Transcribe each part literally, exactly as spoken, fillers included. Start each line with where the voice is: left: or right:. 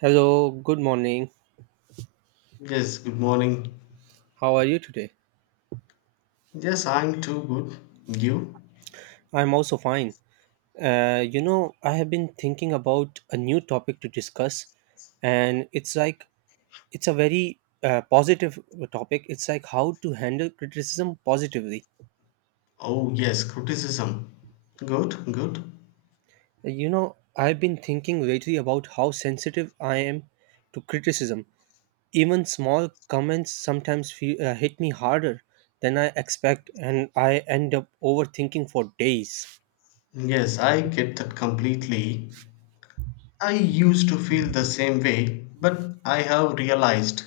right: Hello, good morning.
left: Yes, good morning.
right: How are you today?
left: Yes, I'm too good. You?
right: I'm also fine. Uh, you know, I have been thinking about a new topic to discuss, and it's like it's a very uh, positive topic. It's like how to handle criticism positively.
left: Oh, yes, criticism. Good, good.
right: You know, I've been thinking lately about how sensitive I am to criticism. Even small comments sometimes feel, uh, hit me harder than I expect, and I end up overthinking for days.
left: Yes, I get that completely. I used to feel the same way, but I have realized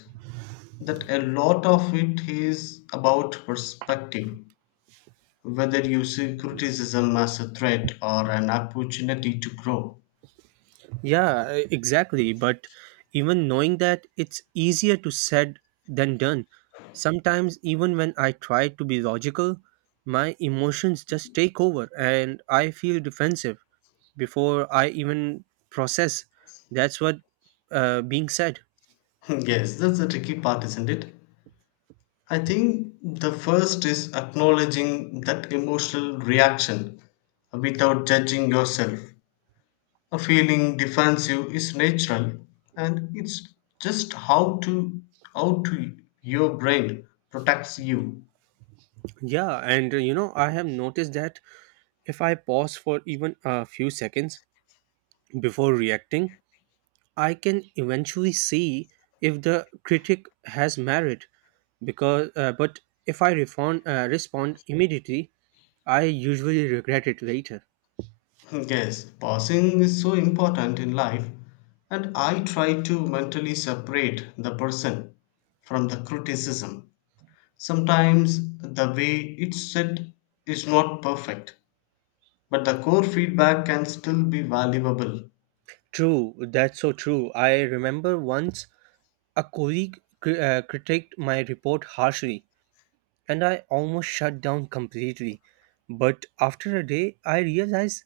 left: that a lot of it is about perspective, whether you see criticism as a threat or an opportunity to grow.
right: Yeah, e- exactly. But even knowing that, it's easier to said than done. Sometimes, even when I try to be logical, my emotions just take over and I feel defensive before I even process. That's what uh, being said.
left: Yes, that's the tricky part, isn't it? I think the first is acknowledging that emotional reaction without judging yourself. A feeling defensive is natural and it's just how to how to your brain protects you.
right: Yeah, and uh, you know, I have noticed that if I pause for even a few seconds before reacting, I can eventually see if the critic has merit because uh, but if I refond, uh, respond immediately, I usually regret it later.
left: Yes, pausing is so important in life and I try to mentally separate the person from the criticism. Sometimes the way it's said is not perfect but the core feedback can still be valuable.
right: True, that's so true. I remember once a colleague cri- uh, critiqued my report harshly and I almost shut down completely. But after a day, I realized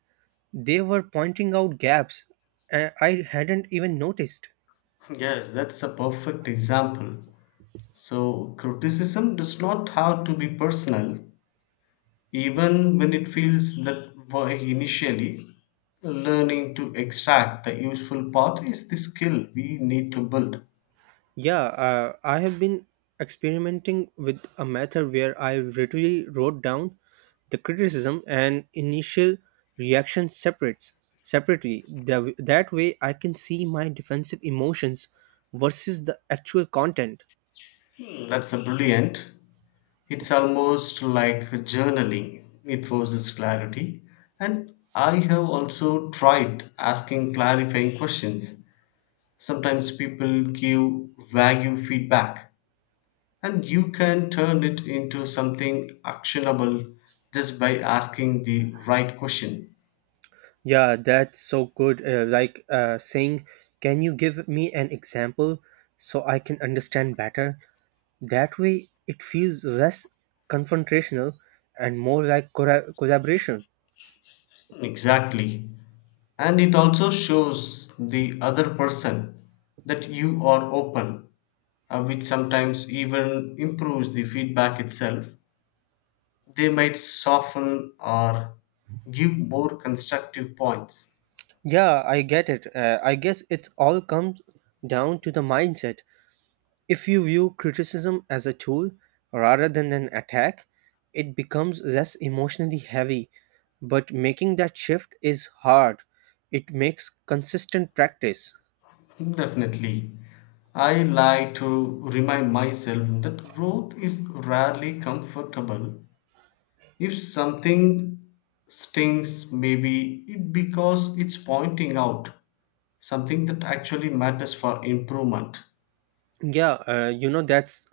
right: they were pointing out gaps uh, I hadn't even noticed.
left: Yes, that's a perfect example. So, criticism does not have to be personal, even when it feels that way initially. Learning to extract the useful part is the skill we need to build.
right: Yeah, uh, I have been experimenting with a method where I literally wrote down the criticism and initial reaction separates separately. The, that way, I can see my defensive emotions versus the actual content.
left: Hmm, That's a brilliant. It's almost like journaling, it forces clarity. And I have also tried asking clarifying questions. Sometimes people give vague feedback and you can turn it into something actionable just by asking the right question.
right: Yeah, that's so good. Uh, like uh, saying, "Can you give me an example so I can understand better?" That way, it feels less confrontational and more like corra- collaboration.
left: Exactly, and it also shows the other person that you are open, uh, which sometimes even improves the feedback itself. They might soften or give more constructive points.
right: Yeah, I get it. Uh, I guess it all comes down to the mindset. If you view criticism as a tool rather than an attack, it becomes less emotionally heavy. But making that shift is hard. It makes consistent practice.
left: Definitely. I like to remind myself that growth is rarely comfortable. If something stings, maybe it because it's pointing out something that actually matters for improvement.
right: Yeah, uh, you know, that's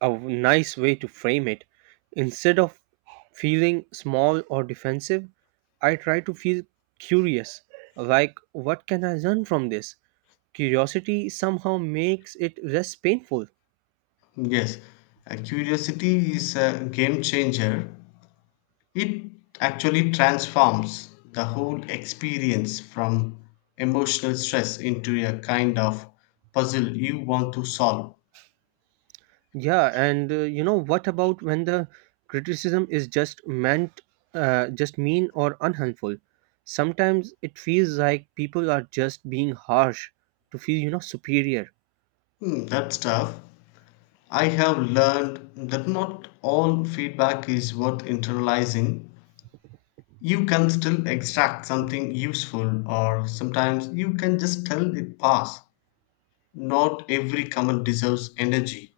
right: a w- nice way to frame it. Instead of feeling small or defensive, I try to feel curious, like, what can I learn from this? Curiosity somehow makes it less painful.
left: Yes, uh, curiosity is a game changer. It actually transforms the whole experience from emotional stress into a kind of puzzle you want to solve.
right: Yeah, and uh, you know, what about when the criticism is just meant, uh, just mean or unhelpful? Sometimes it feels like people are just being harsh to feel, you know, superior.
left: Hmm, That's tough. I have learned that not all feedback is worth internalizing. You can still extract something useful, or sometimes you can just tell it pass. Not every comment deserves energy.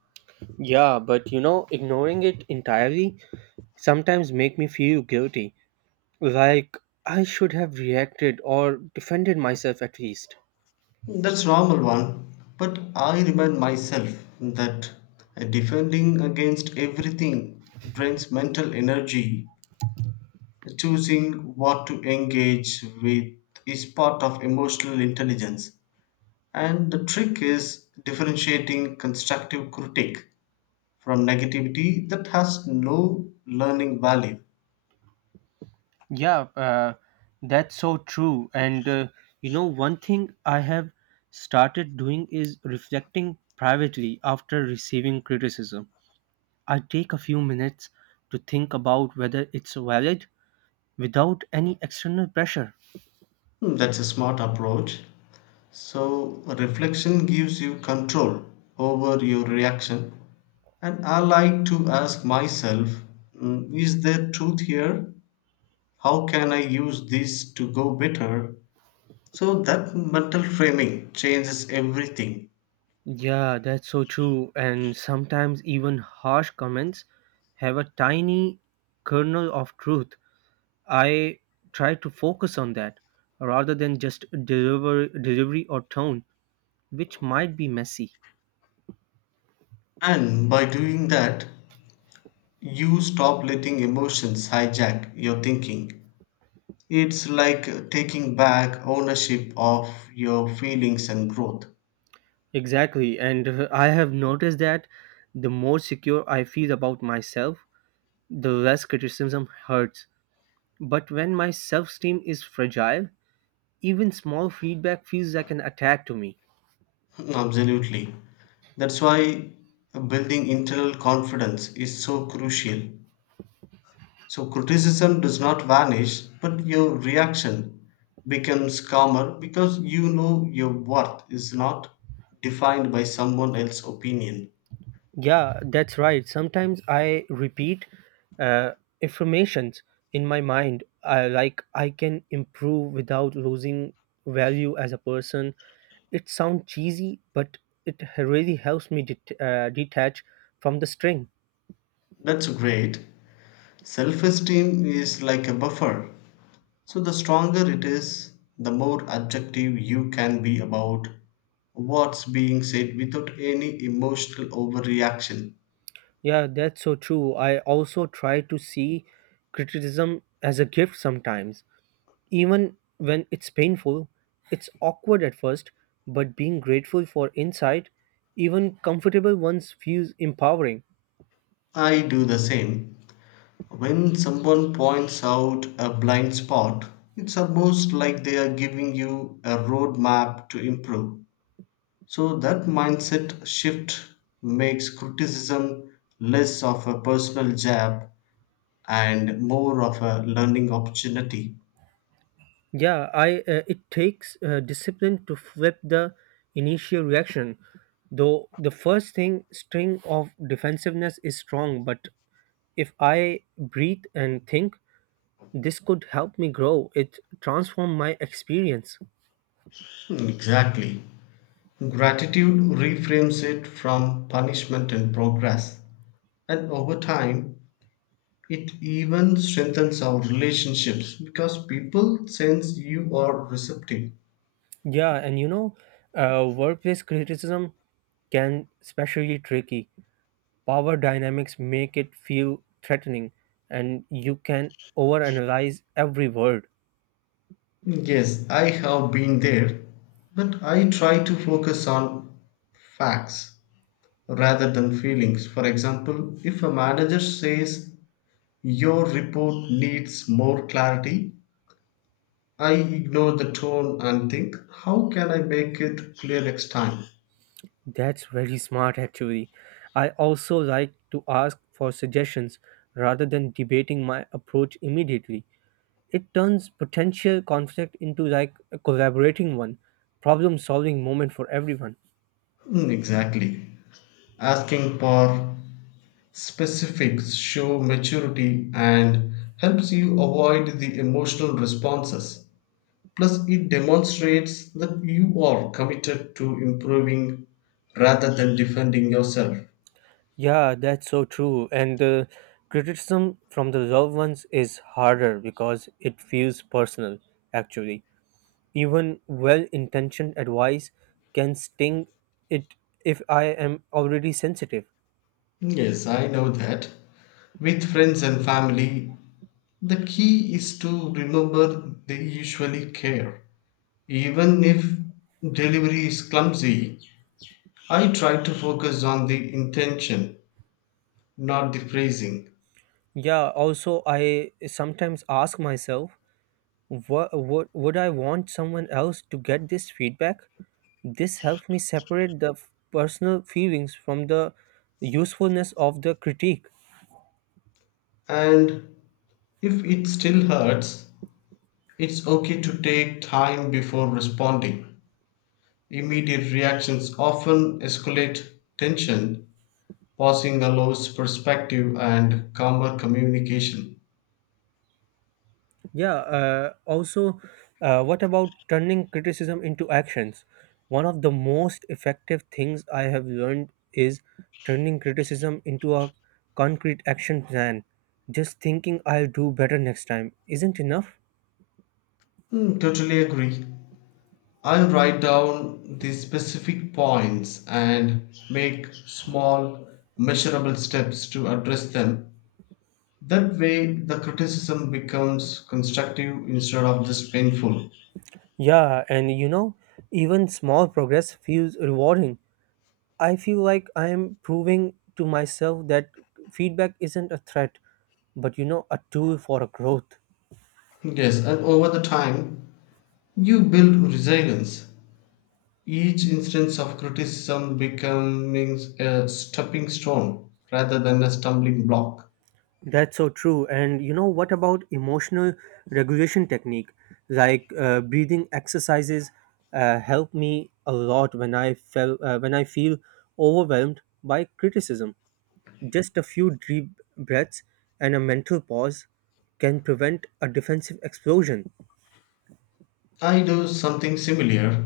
right: Yeah, but you know, ignoring it entirely sometimes make me feel guilty, like I should have reacted or defended myself at least.
left: That's normal one. But I remind myself that defending against everything drains mental energy. Choosing what to engage with is part of emotional intelligence. And the trick is differentiating constructive critique from negativity that has no learning value.
right: Yeah, uh, that's so true. And uh, you know, one thing I have started doing is reflecting privately after receiving criticism. I take a few minutes to think about whether it's valid without any external pressure.
left: Hmm, That's a smart approach. So, reflection gives you control over your reaction. And I like to ask myself, hmm, is there truth here? How can I use this to go better? So, that mental framing changes everything.
right: Yeah, that's so true. And sometimes even harsh comments have a tiny kernel of truth. I try to focus on that rather than just deliver delivery or tone, which might be messy.
left: And by doing that, you stop letting emotions hijack your thinking. It's like taking back ownership of your feelings and growth.
right: Exactly. And uh, I have noticed that the more secure I feel about myself, the less criticism hurts. But when my self-esteem is fragile, even small feedback feels like an attack to me.
left: Absolutely. That's why building internal confidence is so crucial. So, criticism does not vanish, but your reaction becomes calmer because you know your worth is not defined by someone else's opinion.
right: Yeah, that's right. Sometimes I repeat uh, affirmations in my mind. I like I can improve without losing value as a person. It sounds cheesy, but it really helps me det- uh, detach from the string.
left: That's great. Self esteem is like a buffer. So the stronger it is, the more objective you can be about what's being said without any emotional overreaction.
right: Yeah, that's so true. I also try to see criticism as a gift sometimes. Even when it's painful, it's awkward at first, but being grateful for insight, even comfortable ones, feels empowering.
left: I do the same. When someone points out a blind spot, it's almost like they are giving you a roadmap to improve. So that mindset shift makes criticism less of a personal jab and more of a learning opportunity.
right: Yeah, I uh, it takes uh, discipline to flip the initial reaction. Though the first thing string of defensiveness is strong, but if I breathe and think, this could help me grow. It transformed my experience.
left: Hmm, Exactly. Gratitude reframes it from punishment and progress. And over time, it even strengthens our relationships because people sense you are receptive.
right: Yeah, and you know, uh, workplace criticism can especially tricky power dynamics make it feel threatening and you can overanalyze every word.
left: Yes, I have been there, but I try to focus on facts rather than feelings. For example, if a manager says your report needs more clarity, I ignore the tone and think, how can I make it clear next time?
right: That's very smart, actually. I also like to ask for suggestions rather than debating my approach immediately. It turns potential conflict into like a collaborating one, problem solving moment for everyone.
left: Mm, exactly. Asking for specifics show maturity and helps you avoid the emotional responses. Plus, it demonstrates that you are committed to improving rather than defending yourself.
right: Yeah, that's so true. And uh, criticism from the loved ones is harder because it feels personal, actually. Even well intentioned advice can sting it if I am already sensitive.
left: Yes, I know that. With friends and family, the key is to remember they usually care. Even if delivery is clumsy, I try to focus on the intention not decreasing.
right: Yeah, also, I sometimes ask myself, what, what would I want someone else to get this feedback? This helps me separate the f- personal feelings from the usefulness of the critique.
left: And if it still hurts, it's okay to take time before responding. Immediate reactions often escalate tension. Pausing allows perspective and calmer communication.
right: Yeah, uh, also, uh, what about turning criticism into actions? One of the most effective things I have learned is turning criticism into a concrete action plan. Just thinking I'll do better next time isn't enough.
left: Hmm, totally agree. I'll write down the specific points and make small, measurable steps to address them. That way, the criticism becomes constructive instead of just painful.
right: Yeah, and you know, even small progress feels rewarding. I feel like I am proving to myself that feedback isn't a threat, but you know, a tool for a growth.
left: Yes, and over the time, you build resilience. Each instance of criticism becoming a stepping stone rather than a stumbling block.
right: That's so true. And you know what about emotional regulation technique? Like uh, breathing exercises uh, help me a lot when I feel uh, when I feel overwhelmed by criticism. Just a few deep breaths and a mental pause can prevent a defensive explosion.
left: I do something similar.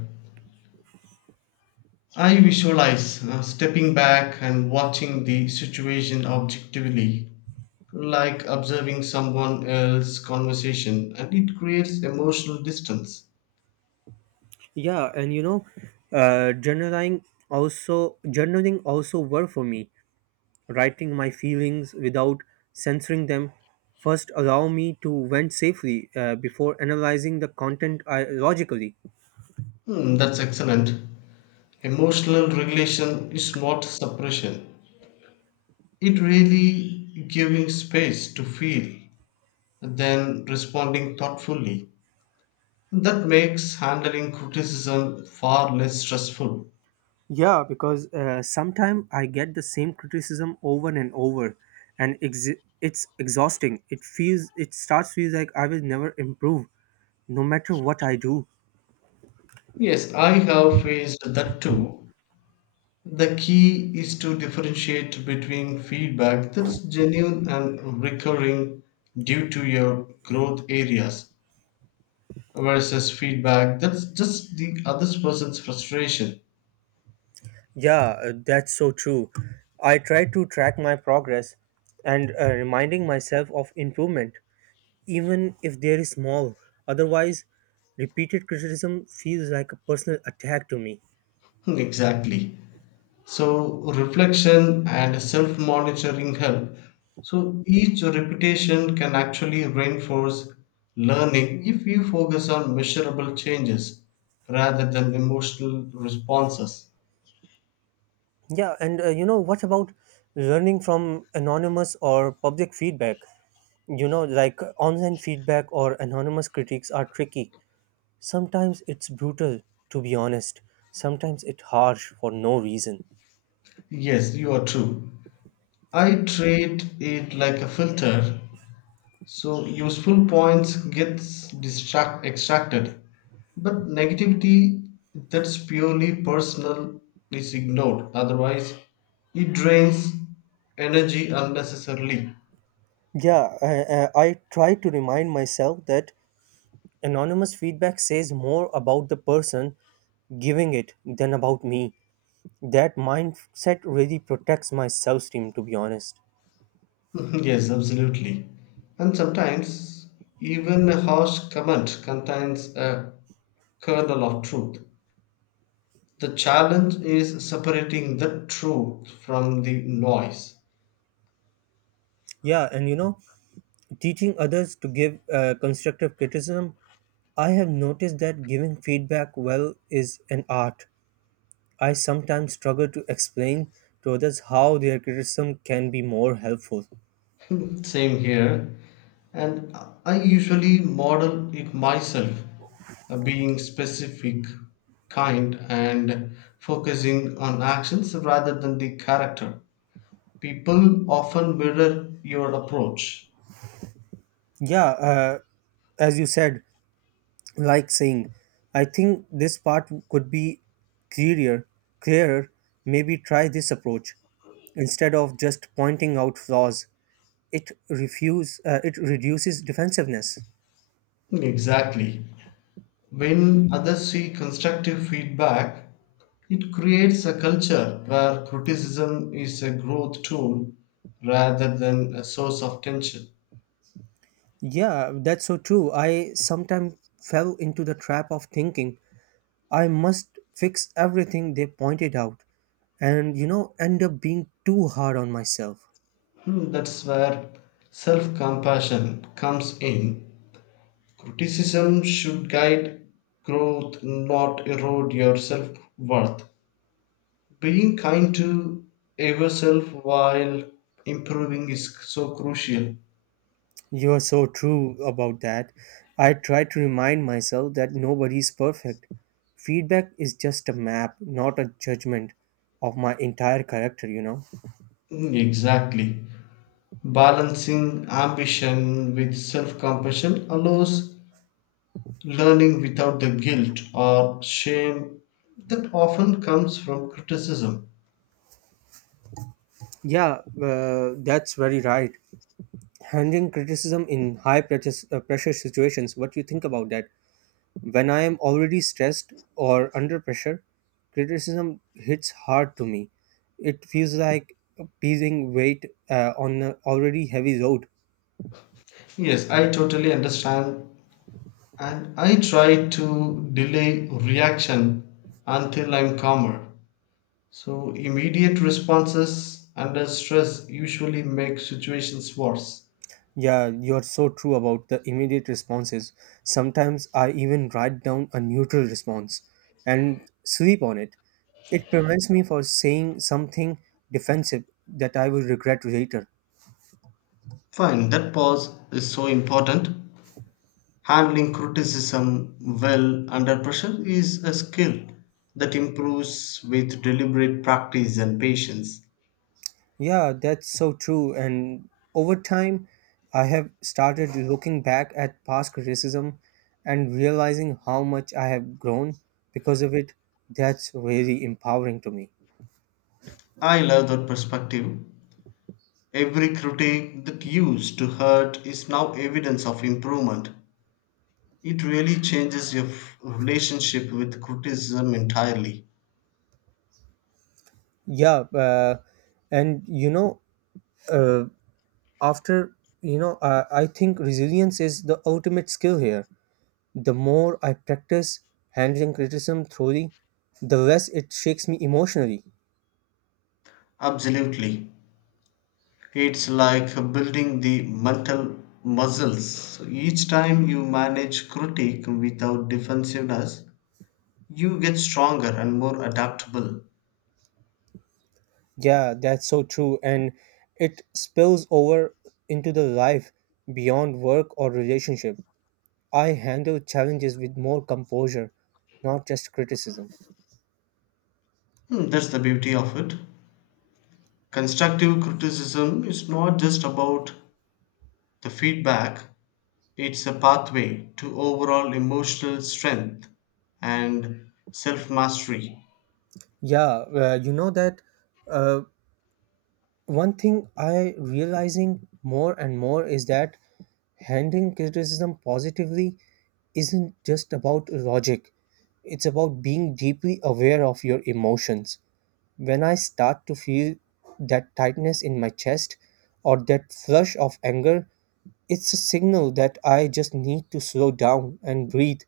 left: I visualize uh, stepping back and watching the situation objectively, like observing someone else's conversation, and it creates emotional distance.
right: Yeah, and you know, uh, journaling also journaling also work for me. Writing my feelings without censoring them first allow me to vent safely uh, before analyzing the content I, logically.
left: Hmm, that's excellent. Emotional regulation is not suppression, it really giving space to feel, then responding thoughtfully. That makes handling criticism far less stressful.
right: Yeah, because uh, sometimes I get the same criticism over and over and ex- it's exhausting it feels it starts feels like I will never improve no matter what I do.
left: Yes, I have faced that too. The key is to differentiate between feedback that's genuine and recurring due to your growth areas versus feedback that's just the other person's frustration.
right: Yeah, uh, that's so true. I try to track my progress and uh, reminding myself of improvement even if they're small. Otherwise, repeated criticism feels like a personal attack to me.
left: Exactly. So reflection and self-monitoring help. So each repetition can actually reinforce learning if you focus on measurable changes rather than emotional responses.
right: Yeah, and uh, you know, what about learning from anonymous or public feedback? You know, like online feedback or anonymous critiques are tricky. Sometimes it's brutal, to be honest. Sometimes it's harsh for no reason.
left: Yes, you are true. I treat it like a filter, so useful points gets distract extracted, but negativity that's purely personal is ignored, otherwise it drains energy unnecessarily.
right: Yeah, I, I I try to remind myself that anonymous feedback says more about the person giving it than about me. That mindset really protects my self-esteem, to be honest.
left: Yes, absolutely. And sometimes even a harsh comment contains a kernel of truth. The challenge is separating the truth from the noise.
right: Yeah, and you know, teaching others to give uh, constructive criticism, I have noticed that giving feedback well is an art. I sometimes struggle to explain to others how their criticism can be more helpful.
left: Same here. And I usually model it myself, uh, being specific, kind, and focusing on actions rather than the character. People often mirror your approach.
right: Yeah, uh, as you said, like saying, I think this part could be clearer, clearer, maybe try this approach. Instead of just pointing out flaws, it refuse, uh, it reduces defensiveness.
left: Exactly. When others see constructive feedback, it creates a culture where criticism is a growth tool rather than a source of tension.
right: Yeah, that's so true. I sometimes fell into the trap of thinking I must fix everything they pointed out and you know end up being too hard on myself.
left: Hmm, That's where self compassion comes in. Criticism should guide growth, not erode your self worth. Being kind to yourself while improving is so crucial.
right: You are so true about that. I try to remind myself that nobody is perfect. Feedback is just a map, not a judgment of my entire character, you know.
left: Hmm, Exactly. Balancing ambition with self compassion allows learning without the guilt or shame that often comes from criticism.
right: Yeah, uh, that's very right. Handling criticism in high pressure, uh, pressure situations, what do you think about that? When I am already stressed or under pressure, criticism hits hard to me. It feels like piecing weight uh, on an already heavy load.
left: Yes, I totally understand and I try to delay reaction until I'm calmer. So immediate responses under stress usually make situations worse.
right: Yeah, you're so true about the immediate responses. Sometimes I even write down a neutral response and sleep on it. It prevents me from saying something defensive that I will regret later.
left: Fine, that pause is so important. Handling criticism well under pressure is a skill that improves with deliberate practice and patience.
right: Yeah, that's so true. And over time, I have started looking back at past criticism and realizing how much I have grown because of it. That's really empowering to me.
left: I love that perspective. Every critique that used to hurt is now evidence of improvement. It really changes your f- relationship with criticism entirely.
right: Yeah, uh, and you know, uh, after you know uh, I think resilience is the ultimate skill here. The more I practice handling criticism thoroughly, the less it shakes me emotionally.
left: Absolutely. It's like building the mental muscles. So each time you manage critique without defensiveness, you get stronger and more adaptable.
right: Yeah, that's so true, and it spills over into the life beyond work or relationship. I handle challenges with more composure, not just criticism.
left: Hmm, that's the beauty of it. Constructive criticism is not just about the feedback, it's a pathway to overall emotional strength and self mastery.
right: Yeah, uh, you know that uh, one thing I realizing more and more is that handling criticism positively isn't just about logic. It's about being deeply aware of your emotions. When I start to feel that tightness in my chest or that flush of anger, it's a signal that I just need to slow down and breathe.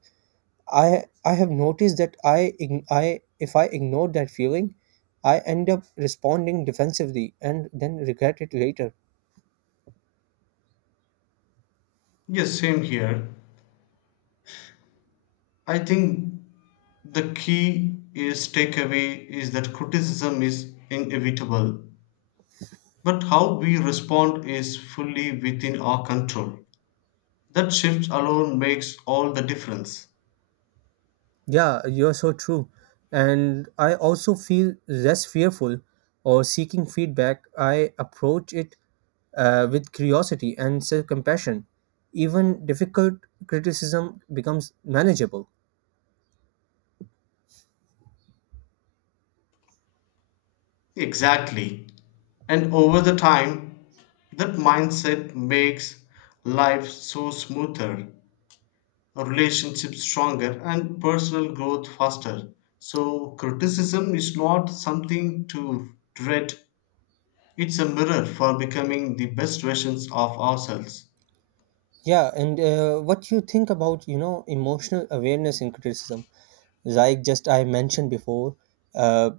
right: I I have noticed that I ign- I if I ignore that feeling, I end up responding defensively and then regret it later.
left: Yes, same here. I think the key is takeaway is that criticism is inevitable, but how we respond is fully within our control. That shift alone makes all the difference.
right: Yeah, you're so true. And I also feel less fearful or seeking feedback. I approach it uh, with curiosity and self compassion. Even difficult criticism becomes manageable.
left: Exactly. And over the time, that mindset makes life so smoother, relationships stronger, and personal growth faster. So criticism is not something to dread. It's a mirror for becoming the best versions of ourselves.
right: Yeah, and uh, what you think about you know emotional awareness in criticism? Like just I mentioned before, uh,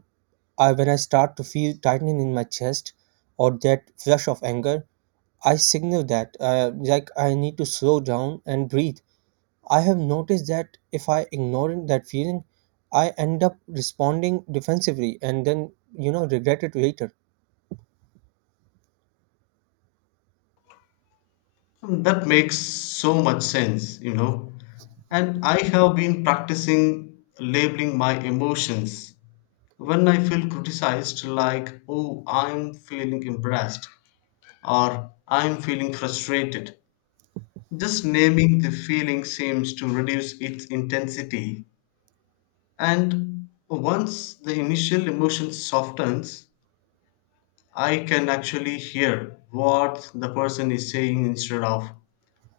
right: I when I start to feel tightening in my chest or that flush of anger, I signal that uh, like I need to slow down and breathe. I have noticed that if I ignore that feeling, I end up responding defensively and then you know regret it later.
left: That makes so much sense, you know. And I have been practicing labeling my emotions. When I feel criticized, like, oh, I'm feeling embarrassed or I'm feeling frustrated, just naming the feeling seems to reduce its intensity. And once the initial emotion softens, I can actually hear what the person is saying instead of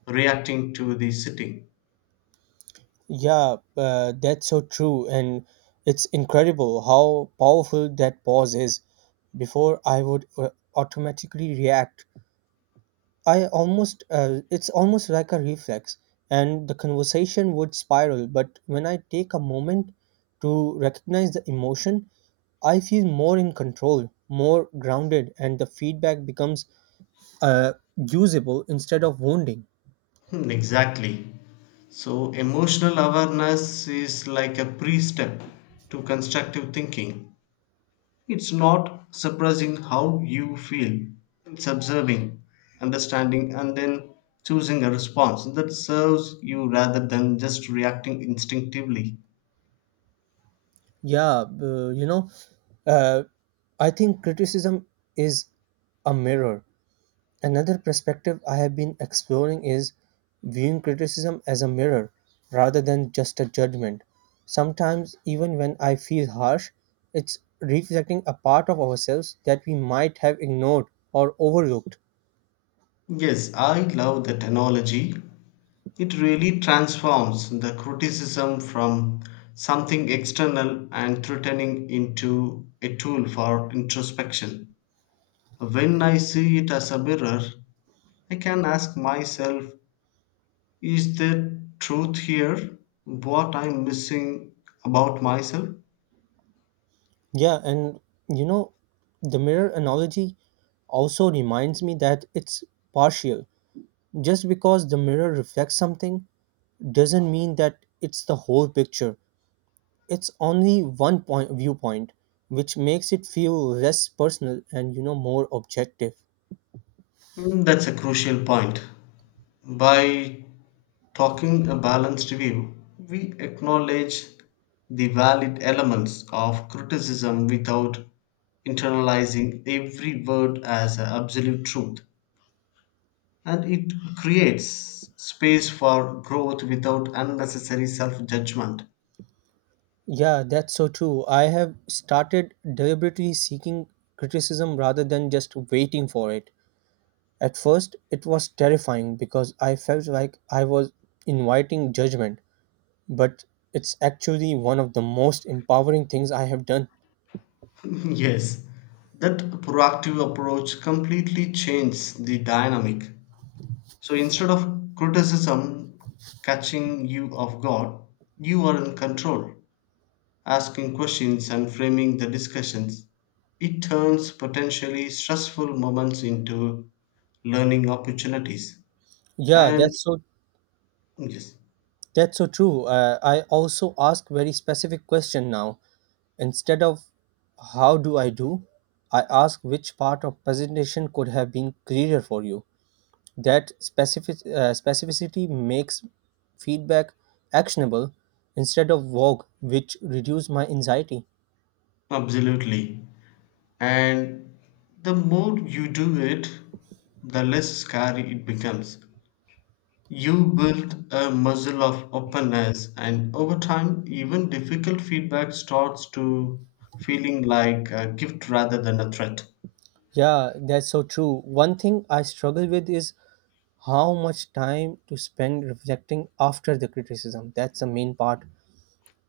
left: reacting to the sitting.
right: Yeah, uh, that's so true, and it's incredible how powerful that pause is. Before I would uh, automatically react. I almost, uh, it's almost like a reflex, and the conversation would spiral. But when I take a moment to recognize the emotion, I feel more in control, more grounded, and the feedback becomes uh, usable instead of wounding.
left: Hmm, exactly. So, emotional awareness is like a pre step to constructive thinking. It's not suppressing how you feel, it's observing, understanding, and then choosing a response that serves you rather than just reacting instinctively.
right: Yeah, uh, you know, uh, I think criticism is a mirror. Another perspective I have been exploring is viewing criticism as a mirror rather than just a judgment. Sometimes, even when I feel harsh, it's reflecting a part of ourselves that we might have ignored or overlooked.
left: Yes, I love that analogy. It really transforms the criticism from something external and threatening into a tool for introspection. When I see it as a mirror, I can ask myself, is there truth here? What I'm missing about myself?
right: Yeah, and you know, the mirror analogy also reminds me that it's partial. Just because the mirror reflects something doesn't mean that it's the whole picture. It's only one point viewpoint, which makes it feel less personal and you know more objective.
left: Mm, that's a crucial point. By talking a balanced view, we acknowledge the valid elements of criticism without internalizing every word as an absolute truth. And it creates space for growth without unnecessary self judgment.
right: Yeah, that's so true. I have started deliberately seeking criticism rather than just waiting for it. At first it was terrifying because I felt like I was inviting judgment, but it's actually one of the most empowering things I have done.
left: Yes, that proactive approach completely changes the dynamic. So instead of criticism catching you off guard, you are in control, asking questions and framing the discussions. It turns potentially stressful moments into learning opportunities.
right: Yeah,
left: And
right: that's so
left: yes,
right: that's so true. uh, I also ask very specific question now. Instead of how do I do, I ask which part of presentation could have been clearer for you. That specific, uh, specificity makes feedback actionable instead of vague, which reduce my anxiety.
left: absolutely. And the more you do it, the less scary it becomes. You build a muscle of openness, and over time, even difficult feedback starts to feeling like a gift rather than a threat.
right: Yeah, that's so true. One thing I struggle with is how much time to spend reflecting after the criticism. That's the main part.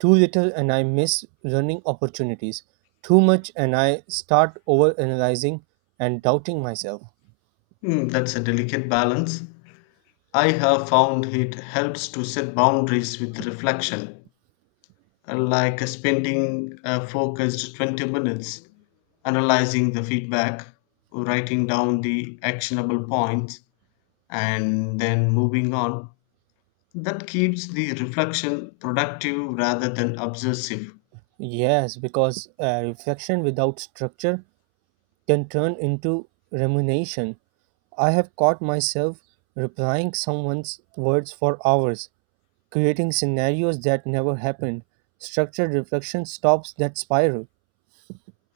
right: Too little and I miss learning opportunities. Too much and I start overanalyzing and doubting myself.
left: Hmm, that's a delicate balance. I have found it helps to set boundaries with reflection, uh, like uh, spending a focused twenty minutes analyzing the feedback, writing down the actionable points, and then moving on. That keeps the reflection productive rather than obsessive.
right: Yes, because uh, reflection without structure can turn into rumination. I have caught myself replying someone's words for hours, creating scenarios that never happened. Structured reflection stops that spiral.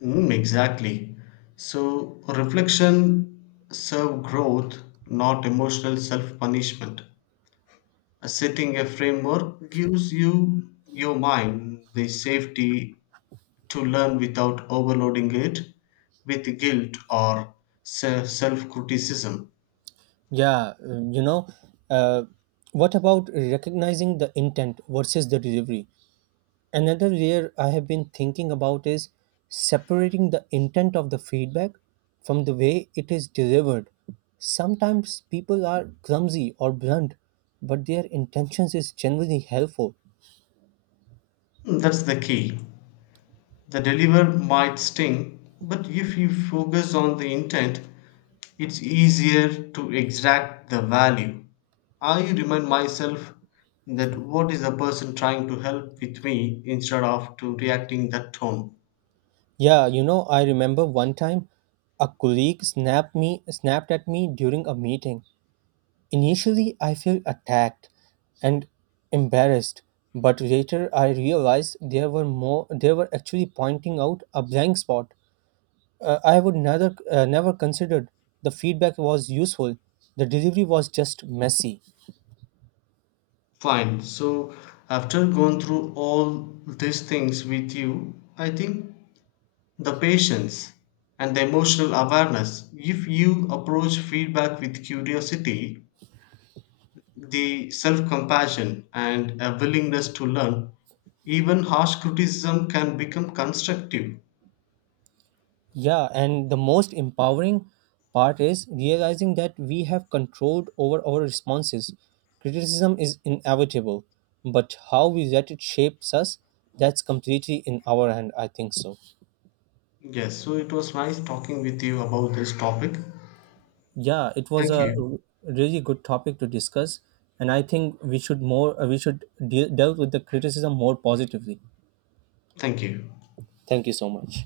left: Mm, exactly. So, reflection serve growth, not emotional self punishment. Uh, Setting a framework gives you your mind the safety to learn without overloading it with guilt or self criticism.
right: Yeah, um, you know, uh, what about recognizing the intent versus the delivery? Another layer I have been thinking about is separating the intent of the feedback from the way it is delivered. Sometimes people are clumsy or blunt, but their intentions is generally helpful.
left: That's the key. The deliver might sting, but if you focus on the intent, it's easier to extract the value. I remind myself that what is the person trying to help with me instead of to reacting that tone.
right: Yeah, you know, I remember one time a colleague snapped me snapped at me during a meeting. Initially, I felt attacked and embarrassed, but later I realized they were more they were actually pointing out a blank spot. Uh, I would neither uh, never considered the feedback was useful. The delivery was just messy.
left: Fine. So, after going through all these things with you, I think the patience and the emotional awareness, if you approach feedback with curiosity, the self compassion, and a willingness to learn, even harsh criticism can become constructive.
right: Yeah, and the most empowering part is realizing that we have control over our responses. Criticism is inevitable, but how we let it shapes us, that's completely in our hand, I think so.
left: Yes, so it was nice talking with you about this topic.
right: Yeah, it was
left: Thank
right: a
left: you.
right: r- really good topic to discuss, and I think we should more uh, we should deal, deal with the criticism more positively.
left: Thank you.
right: Thank you so much.